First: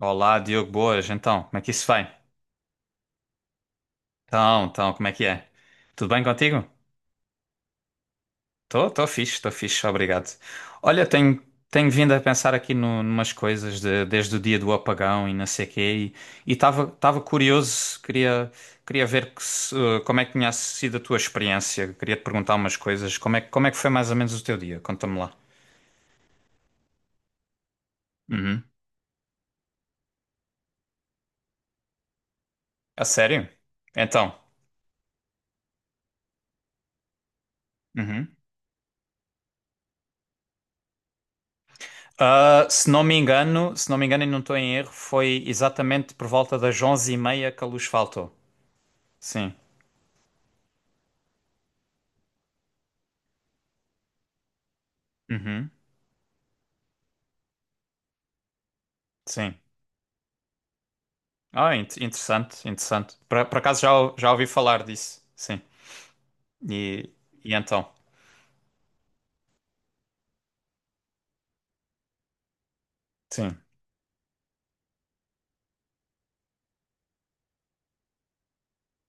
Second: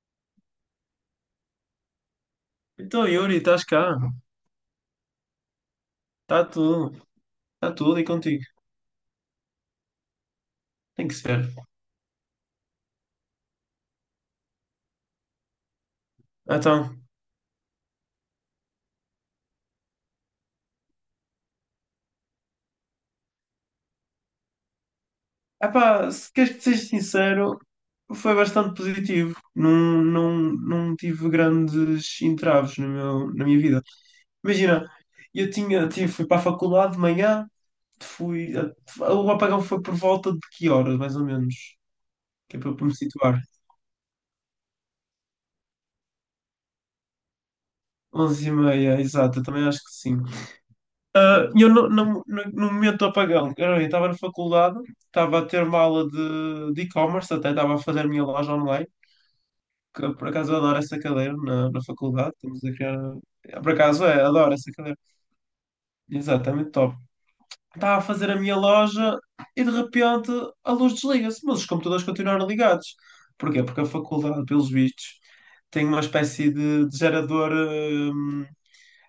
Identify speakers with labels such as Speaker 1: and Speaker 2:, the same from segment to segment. Speaker 1: Olá, Diogo, boas. Então, como é que isso vai?
Speaker 2: Então, Yuri, estás cá?
Speaker 1: Então, como é que é? Tudo bem
Speaker 2: Está
Speaker 1: contigo?
Speaker 2: tudo, está tudo e contigo.
Speaker 1: Estou fixe, estou fixe, obrigado. Olha,
Speaker 2: Tem que ser.
Speaker 1: tenho vindo a pensar aqui no, numas coisas desde o dia do apagão e não sei quê, e estava
Speaker 2: Então,
Speaker 1: estava curioso, queria ver que se- como é que tinha sido a tua experiência, queria te perguntar umas coisas, como é, como é que foi mais ou menos o teu dia? Conta-me lá.
Speaker 2: epá, se queres que te seja sincero, foi
Speaker 1: Uhum.
Speaker 2: bastante positivo. Não, não, não tive grandes entraves no
Speaker 1: A
Speaker 2: meu, na
Speaker 1: sério?
Speaker 2: minha vida.
Speaker 1: Então.
Speaker 2: Imagina, fui para a faculdade de manhã.
Speaker 1: Uhum.
Speaker 2: fui, o apagão foi por volta de que horas, mais ou menos? Que é
Speaker 1: Ah,
Speaker 2: para
Speaker 1: se
Speaker 2: me
Speaker 1: não me
Speaker 2: situar.
Speaker 1: engano, se não me engano e não estou em erro, foi exatamente por volta das onze e meia que a luz faltou.
Speaker 2: 11:30, exato, eu
Speaker 1: Sim.
Speaker 2: também acho que sim. Ah, e eu no momento do apagão, cara, eu estava na faculdade, estava a ter
Speaker 1: Uhum.
Speaker 2: uma aula de, e-commerce, até estava a fazer a minha loja online,
Speaker 1: Sim.
Speaker 2: que eu, por acaso eu adoro essa cadeira na,
Speaker 1: Ah,
Speaker 2: na faculdade, estamos
Speaker 1: interessante,
Speaker 2: a criar.
Speaker 1: interessante. Por
Speaker 2: Por
Speaker 1: acaso
Speaker 2: acaso é,
Speaker 1: já ouvi
Speaker 2: adoro essa
Speaker 1: falar
Speaker 2: cadeira.
Speaker 1: disso. Sim.
Speaker 2: Exatamente, top.
Speaker 1: E, e então?
Speaker 2: Estava a fazer a minha loja e de repente a luz desliga-se, mas os computadores continuaram ligados.
Speaker 1: Sim.
Speaker 2: Porquê? Porque a faculdade, pelos vistos, tem uma espécie de gerador.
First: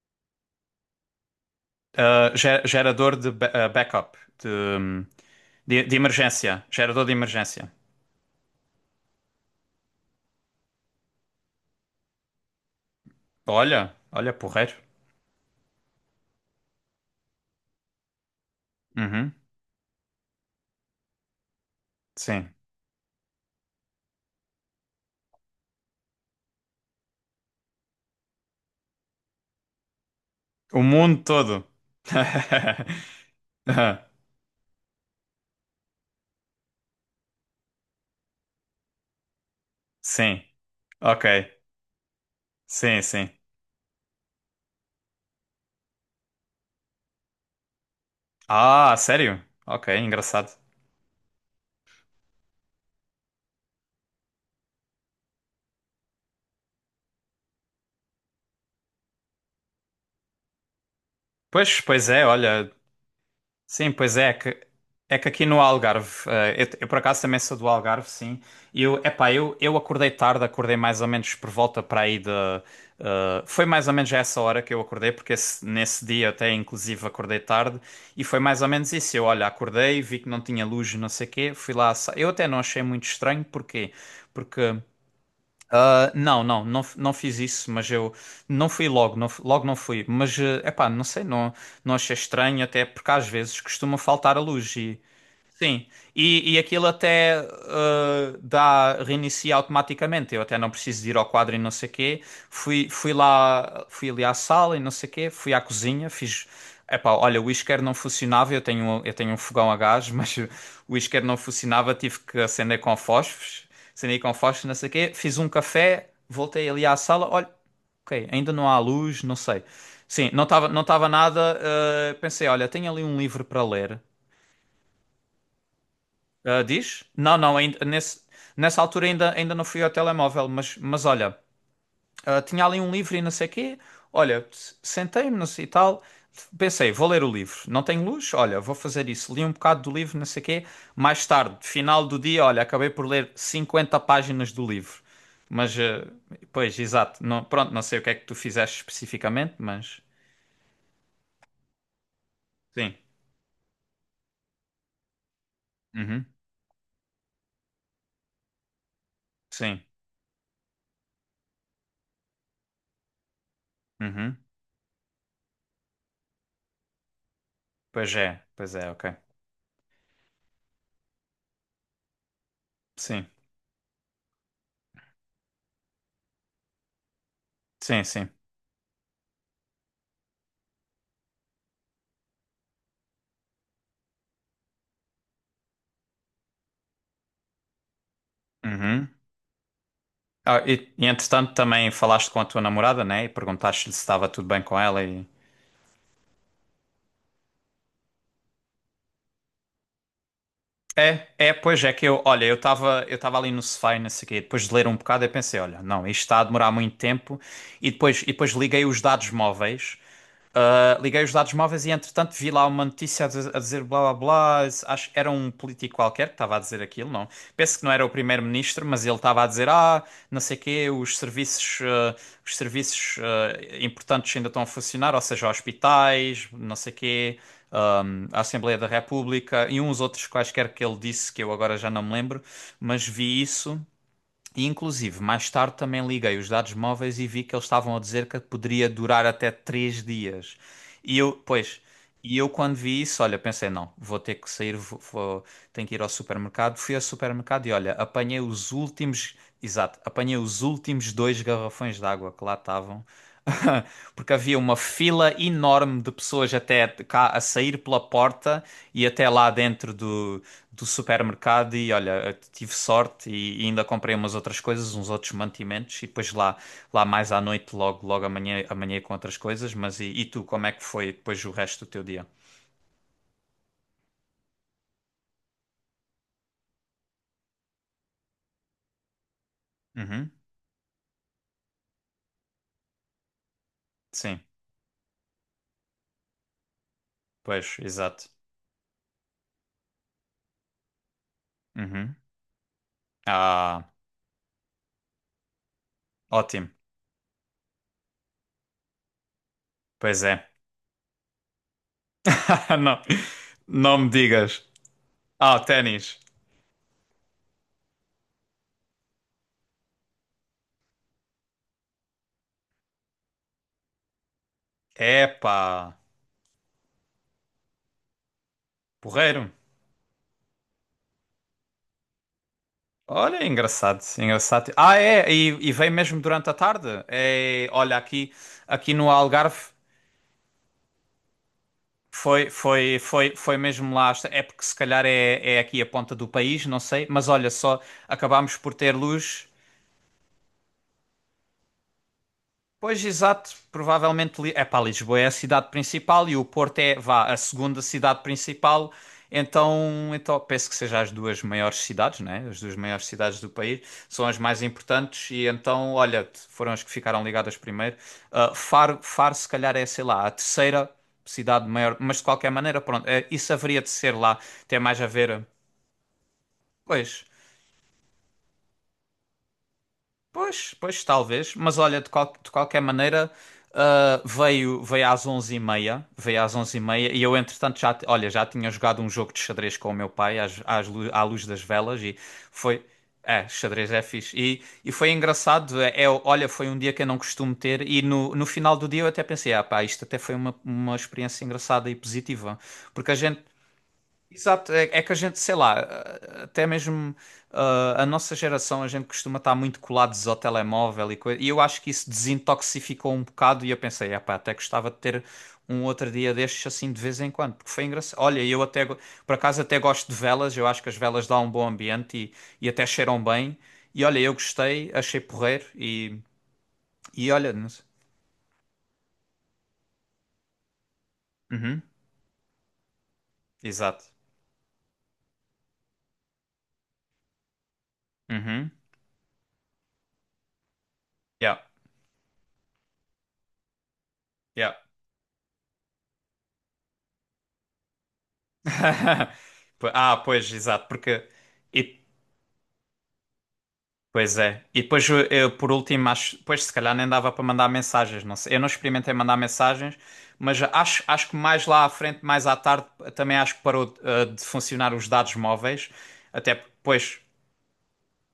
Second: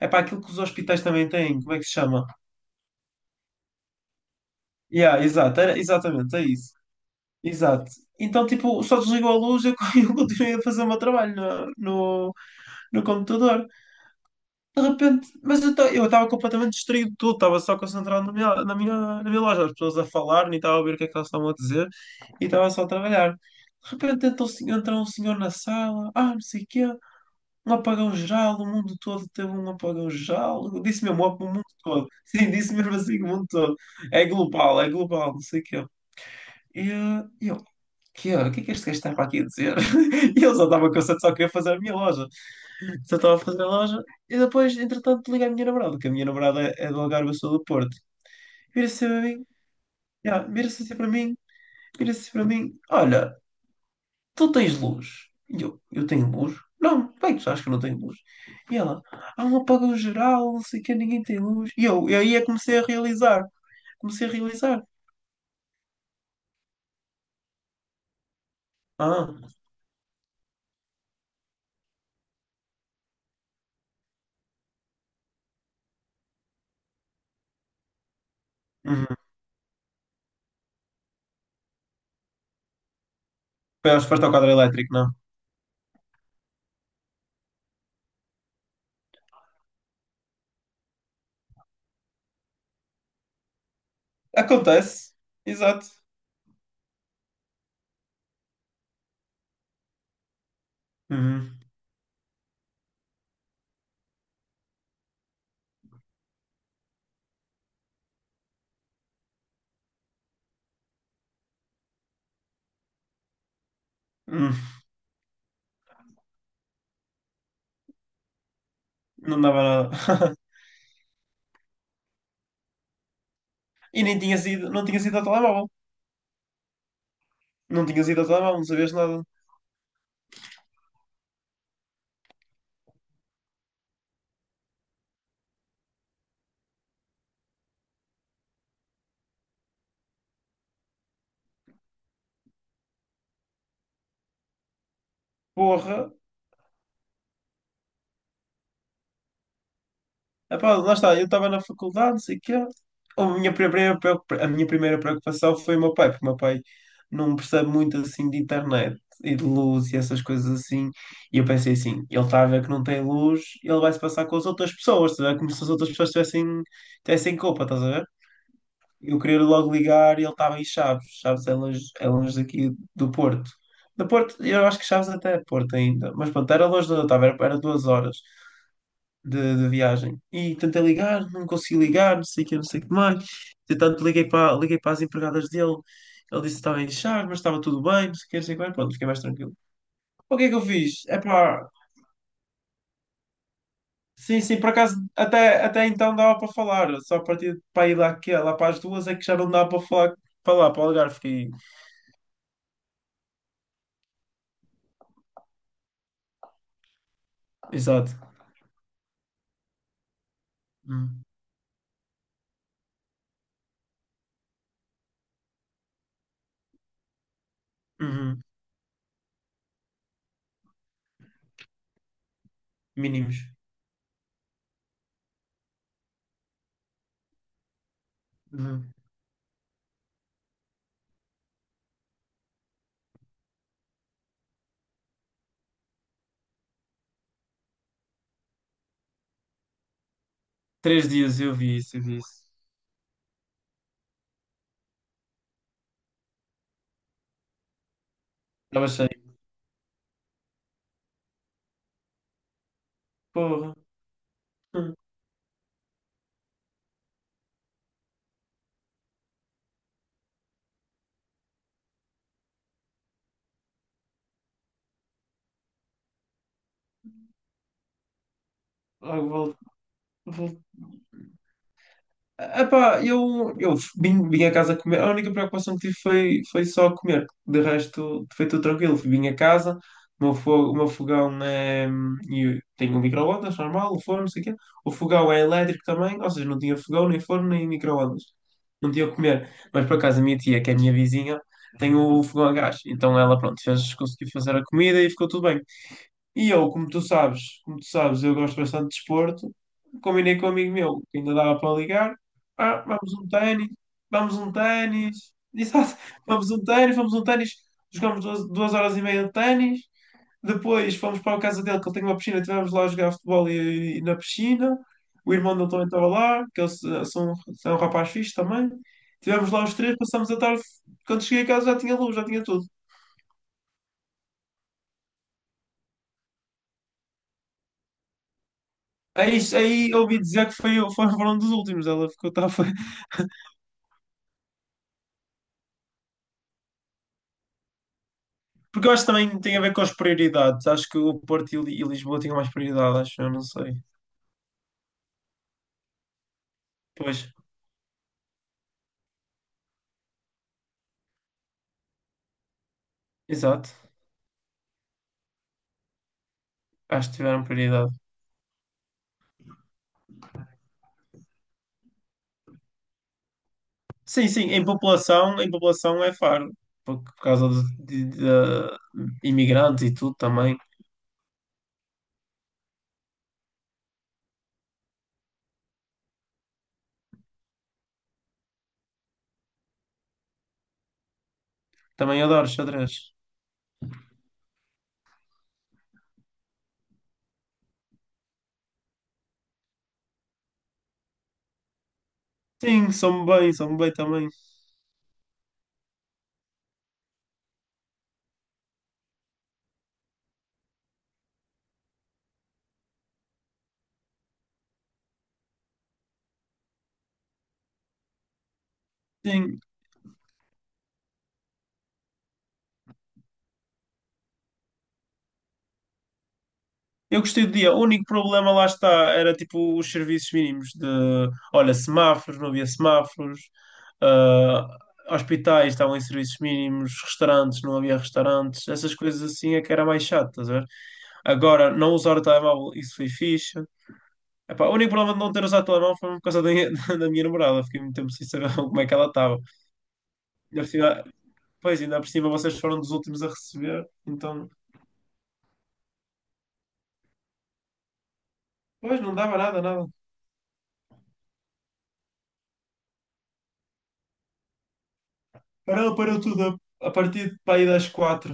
Speaker 2: É para aquilo que os hospitais também têm, como é que se chama?
Speaker 1: Ah, gerador de backup, de,
Speaker 2: Yeah, exato, era,
Speaker 1: de
Speaker 2: exatamente, é
Speaker 1: emergência.
Speaker 2: isso.
Speaker 1: Gerador de emergência.
Speaker 2: Exato. Então, tipo, só desligou a luz e eu eu continuei a fazer o meu trabalho no computador.
Speaker 1: Olha, olha, porreiro.
Speaker 2: De repente, mas eu estava completamente distraído de tudo, estava só concentrado na minha, na minha, na
Speaker 1: Uhum.
Speaker 2: minha loja, as pessoas a falar, nem estava a ouvir o que é que elas estavam a dizer e
Speaker 1: Sim.
Speaker 2: estava só a trabalhar. De repente entra um senhor na sala, ah, não sei o quê, um apagão geral, o mundo todo teve um apagão geral.
Speaker 1: O
Speaker 2: Eu disse
Speaker 1: mundo
Speaker 2: mesmo, o mundo
Speaker 1: todo.
Speaker 2: todo. Sim, disse mesmo assim, o mundo todo. É global, não sei o quê. E eu, que, olha, o que é que este gajo está para aqui a dizer?
Speaker 1: Sim.
Speaker 2: E ele só estava cansado,
Speaker 1: Ok.
Speaker 2: só queria fazer a minha loja.
Speaker 1: Sim,
Speaker 2: Só
Speaker 1: sim.
Speaker 2: estava a fazer a loja. E depois, entretanto, liga a minha namorada, que a minha namorada é do Algarve, eu sou do Porto.
Speaker 1: Ah,
Speaker 2: Vira-se assim para
Speaker 1: sério?
Speaker 2: mim.
Speaker 1: Ok,
Speaker 2: já,
Speaker 1: engraçado.
Speaker 2: vira-se assim para mim, Olha, tu tens luz. E eu tenho luz? Não, bem, tu sabes que eu não tenho luz. E ela, há um apagão geral, não sei o que, ninguém tem luz.
Speaker 1: Pois,
Speaker 2: E
Speaker 1: pois
Speaker 2: eu, e
Speaker 1: é,
Speaker 2: aí é que
Speaker 1: olha.
Speaker 2: comecei a realizar.
Speaker 1: Sim, pois
Speaker 2: Comecei
Speaker 1: é,
Speaker 2: a realizar.
Speaker 1: é que aqui no Algarve, eu por acaso também sou do Algarve, sim. E eu, epá,
Speaker 2: Ah,
Speaker 1: eu acordei tarde, acordei mais ou menos por volta para aí de. Foi mais ou menos a essa hora que eu acordei, porque nesse dia até inclusive acordei tarde, e foi mais ou menos isso.
Speaker 2: uhum.
Speaker 1: Eu, olha, acordei, vi que não tinha luz, não sei o quê, fui lá. Eu até não achei muito estranho, porquê?
Speaker 2: Foi, acho que foste ao quadro
Speaker 1: Porque.
Speaker 2: elétrico, não?
Speaker 1: Ah, não, não fiz isso, mas eu não fui logo, não fui. Mas, é epá, não sei, não, não achei estranho, até porque às vezes costuma faltar a luz.
Speaker 2: Acontece.
Speaker 1: Sim,
Speaker 2: Exato.
Speaker 1: e aquilo até reinicia automaticamente. Eu até não preciso de ir ao quadro e
Speaker 2: Uhum.
Speaker 1: não sei quê. Fui lá, fui ali à sala e não sei quê. Fui à cozinha, fiz. Epá, olha, o isqueiro não funcionava. Eu tenho um fogão a gás, mas o isqueiro não funcionava. Tive que acender com fósforos, acendi com
Speaker 2: Uhum.
Speaker 1: fósforos, não sei quê. Fiz um café, voltei ali à sala. Olha, ok, ainda não há luz, não
Speaker 2: Não
Speaker 1: sei.
Speaker 2: dava nada.
Speaker 1: Sim, não estava nada. Ah, pensei, olha, tenho ali um livro para ler.
Speaker 2: E nem tinha sido, Não tinha sido ao telemóvel.
Speaker 1: Ah, diz? Não, não, ainda,
Speaker 2: Não tinha sido
Speaker 1: nesse,
Speaker 2: ao telemóvel, não
Speaker 1: nessa
Speaker 2: sabias
Speaker 1: altura
Speaker 2: nada.
Speaker 1: ainda, ainda não fui ao telemóvel, mas olha, ah, tinha ali um livro e não sei o quê. Olha, sentei-me não sei e tal, pensei, vou ler o livro. Não tenho luz? Olha, vou fazer isso. Li um bocado do livro, não sei o quê. Mais tarde, final do dia, olha, acabei por ler 50 páginas do livro. Mas, ah,
Speaker 2: Porra.
Speaker 1: pois, exato. Não, pronto, não sei o que é que tu fizeste especificamente, mas.
Speaker 2: Epá, lá está, eu estava na faculdade, não sei o quê.
Speaker 1: Sim.
Speaker 2: A minha primeira preocupação foi o meu pai,
Speaker 1: Uhum.
Speaker 2: porque o meu pai não percebe muito assim de internet e de
Speaker 1: Sim.
Speaker 2: luz e essas coisas assim. E eu pensei assim, ele está a ver que não tem luz, ele vai se passar com
Speaker 1: Uhum.
Speaker 2: as outras pessoas, estás a ver? Como se as outras pessoas tivessem, culpa, estás a ver?
Speaker 1: Pois é, ok.
Speaker 2: Eu queria logo ligar e ele estava em Chaves. Chaves é longe daqui do
Speaker 1: Sim,
Speaker 2: Porto. Do Porto, eu acho que Chaves até é Porto ainda. Mas pronto, era longe de onde eu estava, era duas
Speaker 1: sim,
Speaker 2: horas
Speaker 1: sim.
Speaker 2: de viagem. E tentei ligar, não consegui ligar, não sei o que, não sei o que mais. Entretanto, liguei para, as empregadas dele. Ele disse que estava em charge, mas estava tudo bem, não sei o que, não sei o que mais. Pronto, fiquei
Speaker 1: Uhum.
Speaker 2: mais tranquilo. O que é que eu
Speaker 1: Ah,
Speaker 2: fiz?
Speaker 1: e
Speaker 2: É
Speaker 1: entretanto
Speaker 2: pá,
Speaker 1: também falaste com a tua namorada, né? E perguntaste-lhe se estava
Speaker 2: sim,
Speaker 1: tudo
Speaker 2: sim,
Speaker 1: bem
Speaker 2: por
Speaker 1: com
Speaker 2: acaso
Speaker 1: ela e...
Speaker 2: até então dava para falar, só a partir de para ir lá, que, lá para as duas é que já não dava para falar para lá, para o Algarve.
Speaker 1: É,
Speaker 2: Fiquei.
Speaker 1: é, pois é que eu, olha, eu estava ali no sofá e não sei o quê, e depois de ler um bocado eu pensei, olha, não, isto está a demorar muito tempo
Speaker 2: Exato.
Speaker 1: e depois liguei os dados móveis. Liguei
Speaker 2: Hum,
Speaker 1: os dados móveis e, entretanto, vi lá uma notícia a dizer blá blá blá. Acho que era um político qualquer que estava a dizer aquilo, não? Penso que não era o
Speaker 2: uhum,
Speaker 1: primeiro-ministro, mas ele estava a dizer: Ah, não sei o quê, os serviços
Speaker 2: mínimos.
Speaker 1: importantes ainda estão a funcionar, ou seja, hospitais, não sei o quê, a Assembleia da
Speaker 2: Uhum.
Speaker 1: República e uns outros quaisquer que ele disse que eu agora já não me lembro, mas vi isso. E inclusive, mais tarde também liguei os dados móveis e vi que eles estavam a dizer que poderia durar até três dias.
Speaker 2: Três
Speaker 1: E eu,
Speaker 2: dias eu vi
Speaker 1: pois,
Speaker 2: isso, eu vi
Speaker 1: e
Speaker 2: isso.
Speaker 1: eu quando vi isso, olha, pensei, não, vou ter que sair, tenho que ir ao supermercado. Fui ao supermercado e olha,
Speaker 2: Estava cheio.
Speaker 1: exato, apanhei os últimos dois garrafões de água que lá estavam.
Speaker 2: Porra.
Speaker 1: Porque havia uma
Speaker 2: Hum,
Speaker 1: fila enorme de pessoas até cá a sair pela porta e até lá dentro do supermercado e olha, tive sorte e ainda comprei umas outras coisas, uns outros mantimentos e depois lá mais à noite, logo amanhã, amanhã com
Speaker 2: Logo
Speaker 1: outras
Speaker 2: volto.
Speaker 1: coisas. Mas e tu, como é que foi depois o resto do teu dia?
Speaker 2: Epá, eu, vim a casa comer. A única preocupação que tive foi só comer. De resto, foi tudo tranquilo. Vim a casa, o
Speaker 1: Uhum,
Speaker 2: meu, fo- o meu fogão é. E tenho um micro-ondas normal, o forno, não
Speaker 1: sim,
Speaker 2: sei o quê. O fogão é elétrico também, ou seja, não tinha fogão, nem forno, nem
Speaker 1: pois,
Speaker 2: micro-ondas.
Speaker 1: exato.
Speaker 2: Não tinha o que comer. Mas por acaso a minha tia, que é a minha vizinha, tem
Speaker 1: Uhum.
Speaker 2: o fogão a gás. Então ela, pronto,
Speaker 1: Ah,
Speaker 2: conseguiu fazer a comida e ficou tudo bem. E
Speaker 1: ótimo.
Speaker 2: eu, como tu sabes, eu gosto bastante de desporto.
Speaker 1: Pois
Speaker 2: Combinei com um
Speaker 1: é.
Speaker 2: amigo meu que ainda dava para ligar. Ah,
Speaker 1: Não,
Speaker 2: vamos um ténis,
Speaker 1: não me
Speaker 2: vamos um
Speaker 1: digas.
Speaker 2: ténis.
Speaker 1: Ah,
Speaker 2: Exato,
Speaker 1: ténis.
Speaker 2: vamos um ténis, vamos um ténis. Jogamos 2 horas e meia de ténis. Depois fomos para a casa dele, que ele tem uma piscina. Estivemos lá a jogar futebol e na piscina. O irmão dele também
Speaker 1: Epá,
Speaker 2: estava lá, que eles são um rapaz fixe também.
Speaker 1: porreiro.
Speaker 2: Estivemos lá os três, passamos a tarde. Quando cheguei a casa já tinha luz, já tinha tudo.
Speaker 1: Olha, engraçado, engraçado. Ah, é, e vem mesmo durante a tarde. É, olha, aqui, aqui no
Speaker 2: Aí,
Speaker 1: Algarve.
Speaker 2: aí ouvi dizer que foram dos últimos. Ela ficou, tá.
Speaker 1: Foi, foi, foi, foi mesmo lá. É porque se calhar é, é aqui a ponta do país, não sei. Mas olha só, acabámos por
Speaker 2: Porque eu
Speaker 1: ter
Speaker 2: acho que também
Speaker 1: luz.
Speaker 2: tem a ver com as prioridades. Acho que o Porto e Lisboa tinham mais prioridade,
Speaker 1: Pois,
Speaker 2: acho eu, não
Speaker 1: exato.
Speaker 2: sei.
Speaker 1: Provavelmente, é pá, Lisboa é a cidade principal e o Porto é,
Speaker 2: Pois,
Speaker 1: vá, a segunda cidade principal. Então, então penso que sejam as duas maiores cidades, né? As duas maiores cidades do
Speaker 2: exato.
Speaker 1: país são as mais importantes e então, olha, foram as que
Speaker 2: Acho que
Speaker 1: ficaram
Speaker 2: tiveram
Speaker 1: ligadas
Speaker 2: prioridade.
Speaker 1: primeiro. Ah, Faro, Faro, se calhar é, sei lá, a terceira cidade maior, mas de qualquer maneira, pronto, isso haveria de ser
Speaker 2: Sim,
Speaker 1: lá,
Speaker 2: sim,
Speaker 1: tem mais a ver,
Speaker 2: em população é Faro. Por
Speaker 1: pois.
Speaker 2: causa de imigrantes e tudo também.
Speaker 1: Pois, pois, talvez. Mas olha, de qualquer maneira, ah, veio às onze e meia. Veio às onze e meia e eu, entretanto, olha, já tinha jogado um jogo de xadrez com o meu pai à luz das velas e
Speaker 2: Também adoro
Speaker 1: foi.
Speaker 2: xadrez.
Speaker 1: É, xadrez é fixe. E foi engraçado. É, é, olha, foi um dia que eu não costumo ter e no final do dia eu até pensei, ah pá, isto até foi uma experiência engraçada e positiva.
Speaker 2: Sim,
Speaker 1: Porque a gente.
Speaker 2: sou-me bem também.
Speaker 1: Exato, é, é que a gente, sei lá, até mesmo a nossa geração, a gente costuma estar muito colados ao telemóvel e coisa, e eu acho que isso desintoxificou um bocado e eu pensei, epá, até gostava de ter um outro dia destes assim de vez em quando, porque foi engraçado. Olha, por
Speaker 2: Sim,
Speaker 1: acaso até gosto de velas, eu acho que as velas dão um bom ambiente e até cheiram bem, e olha, eu gostei, achei porreiro
Speaker 2: eu
Speaker 1: e
Speaker 2: gostei
Speaker 1: olha,
Speaker 2: do
Speaker 1: não
Speaker 2: dia. O
Speaker 1: sei.
Speaker 2: único problema, lá está, era tipo os serviços mínimos de, olha,
Speaker 1: Uhum,
Speaker 2: semáforos, não havia semáforos,
Speaker 1: exato.
Speaker 2: ah, hospitais estavam em serviços mínimos, restaurantes, não havia restaurantes,
Speaker 1: Uhum,
Speaker 2: essas coisas assim é que era mais chato, estás a ver?
Speaker 1: yeah,
Speaker 2: Agora, não usar o telemóvel, isso foi fixe. Epá, o
Speaker 1: yeah.
Speaker 2: único problema de não ter usado o telemóvel foi por causa da minha namorada, fiquei muito tempo sem saber como é que ela estava.
Speaker 1: Ah, pois,
Speaker 2: Ainda por
Speaker 1: exato,
Speaker 2: cima.
Speaker 1: porque...
Speaker 2: Pois, ainda
Speaker 1: E
Speaker 2: por cima vocês foram dos últimos a receber,
Speaker 1: pois
Speaker 2: então,
Speaker 1: é. E depois, eu, por último, acho, pois se calhar nem dava para mandar mensagens, não sei. Eu não
Speaker 2: pois,
Speaker 1: experimentei
Speaker 2: não
Speaker 1: mandar
Speaker 2: dava nada, nada.
Speaker 1: mensagens, mas acho, acho que mais lá à frente, mais à tarde, também acho que parou, de funcionar os dados móveis.
Speaker 2: Parou
Speaker 1: Até
Speaker 2: tudo
Speaker 1: porque,
Speaker 2: a
Speaker 1: pois,
Speaker 2: partir de para aí das 4.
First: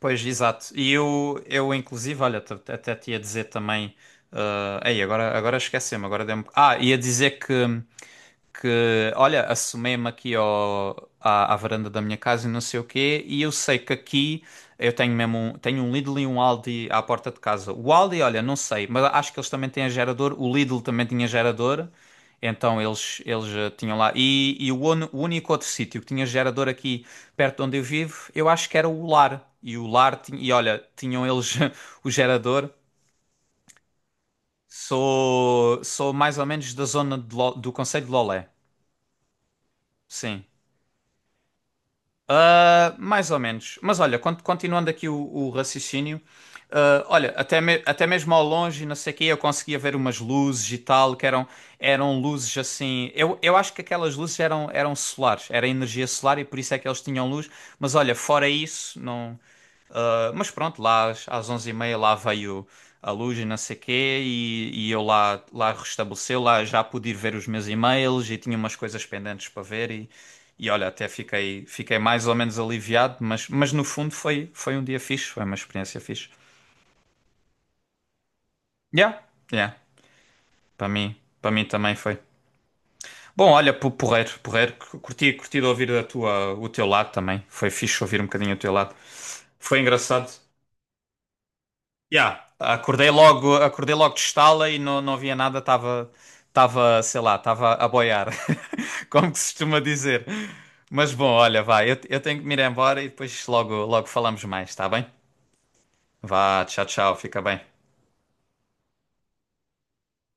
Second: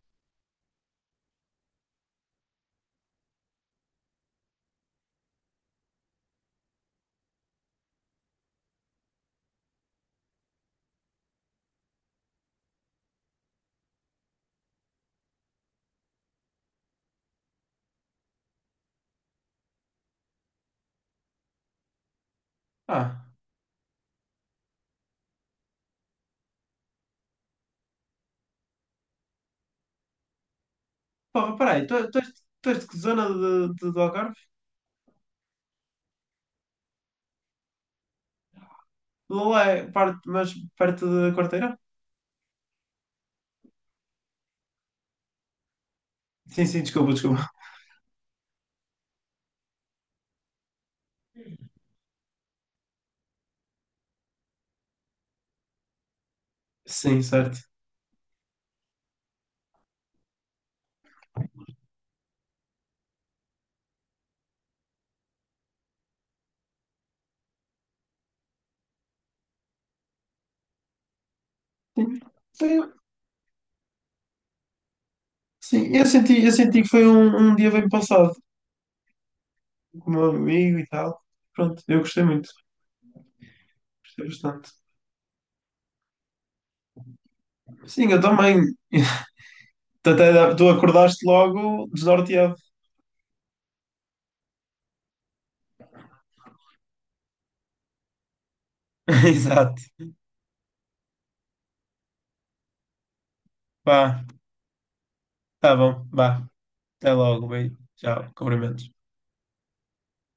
Speaker 1: pois, exato. E eu inclusive, olha, até te ia dizer também. Agora esqueci-me, agora dei-me. Ah, ia dizer que olha, assomei-me aqui à varanda da minha casa e não sei o quê, e eu sei que aqui eu tenho mesmo um, tenho um Lidl e um Aldi à porta de casa. O Aldi, olha, não sei, mas acho que eles também têm gerador, o Lidl também tinha gerador. Então
Speaker 2: Ah,
Speaker 1: eles tinham lá. E, o único outro sítio que tinha gerador aqui perto de onde eu vivo, eu acho que era o Lar. E o Lar, tinha, e olha, tinham
Speaker 2: pá,
Speaker 1: eles
Speaker 2: peraí, tu,
Speaker 1: o
Speaker 2: tu, és,
Speaker 1: gerador.
Speaker 2: tu és de que zona de, do Algarve?
Speaker 1: Sou, sou mais ou menos da zona do Conselho de Lolé.
Speaker 2: Lola é parte,
Speaker 1: Sim.
Speaker 2: mas perto da Quarteira?
Speaker 1: Ah, mais ou menos. Mas olha, continuando aqui o raciocínio,
Speaker 2: Sim, sim,
Speaker 1: ah,
Speaker 2: desculpa,
Speaker 1: olha,
Speaker 2: desculpa.
Speaker 1: até mesmo ao longe, não sei o quê, eu conseguia ver umas luzes e tal, eram luzes assim. Eu acho que aquelas luzes eram solares, era energia solar e por isso é que eles
Speaker 2: Sim,
Speaker 1: tinham luz.
Speaker 2: certo.
Speaker 1: Mas olha, fora isso, não. Mas pronto, lá às 11h30 lá veio a luz e não sei quê, e eu lá, lá restabeleceu, lá já pude ir ver os meus e-mails e tinha umas coisas pendentes para ver e olha, fiquei
Speaker 2: Sim,
Speaker 1: mais ou menos
Speaker 2: foi-
Speaker 1: aliviado, mas no fundo foi, foi um dia fixe, foi uma
Speaker 2: sim,
Speaker 1: experiência fixe.
Speaker 2: eu senti que foi um, dia bem passado
Speaker 1: Yeah, yeah,
Speaker 2: com o meu amigo e tal.
Speaker 1: para mim
Speaker 2: Pronto,
Speaker 1: também
Speaker 2: eu
Speaker 1: foi.
Speaker 2: gostei muito,
Speaker 1: Bom, olha,
Speaker 2: gostei
Speaker 1: porreiro,
Speaker 2: bastante.
Speaker 1: porreiro, curti, curti de ouvir a tua, o teu lado também, foi fixe
Speaker 2: Sim,
Speaker 1: ouvir
Speaker 2: eu
Speaker 1: um bocadinho o
Speaker 2: também.
Speaker 1: teu lado. Foi engraçado.
Speaker 2: Tu acordaste logo
Speaker 1: Yeah.
Speaker 2: desnorteado.
Speaker 1: Acordei logo de estala e não, não havia nada, estava, sei lá, estava a boiar, como que se
Speaker 2: Exato.
Speaker 1: costuma dizer. Mas bom, olha, vai, eu tenho que me ir embora e depois logo, logo
Speaker 2: Pá,
Speaker 1: falamos mais, tá bem?
Speaker 2: tá bom, vá.
Speaker 1: Vá, tchau,
Speaker 2: Até
Speaker 1: tchau, fica
Speaker 2: logo,
Speaker 1: bem.
Speaker 2: beijo. Tchau, cumprimentos.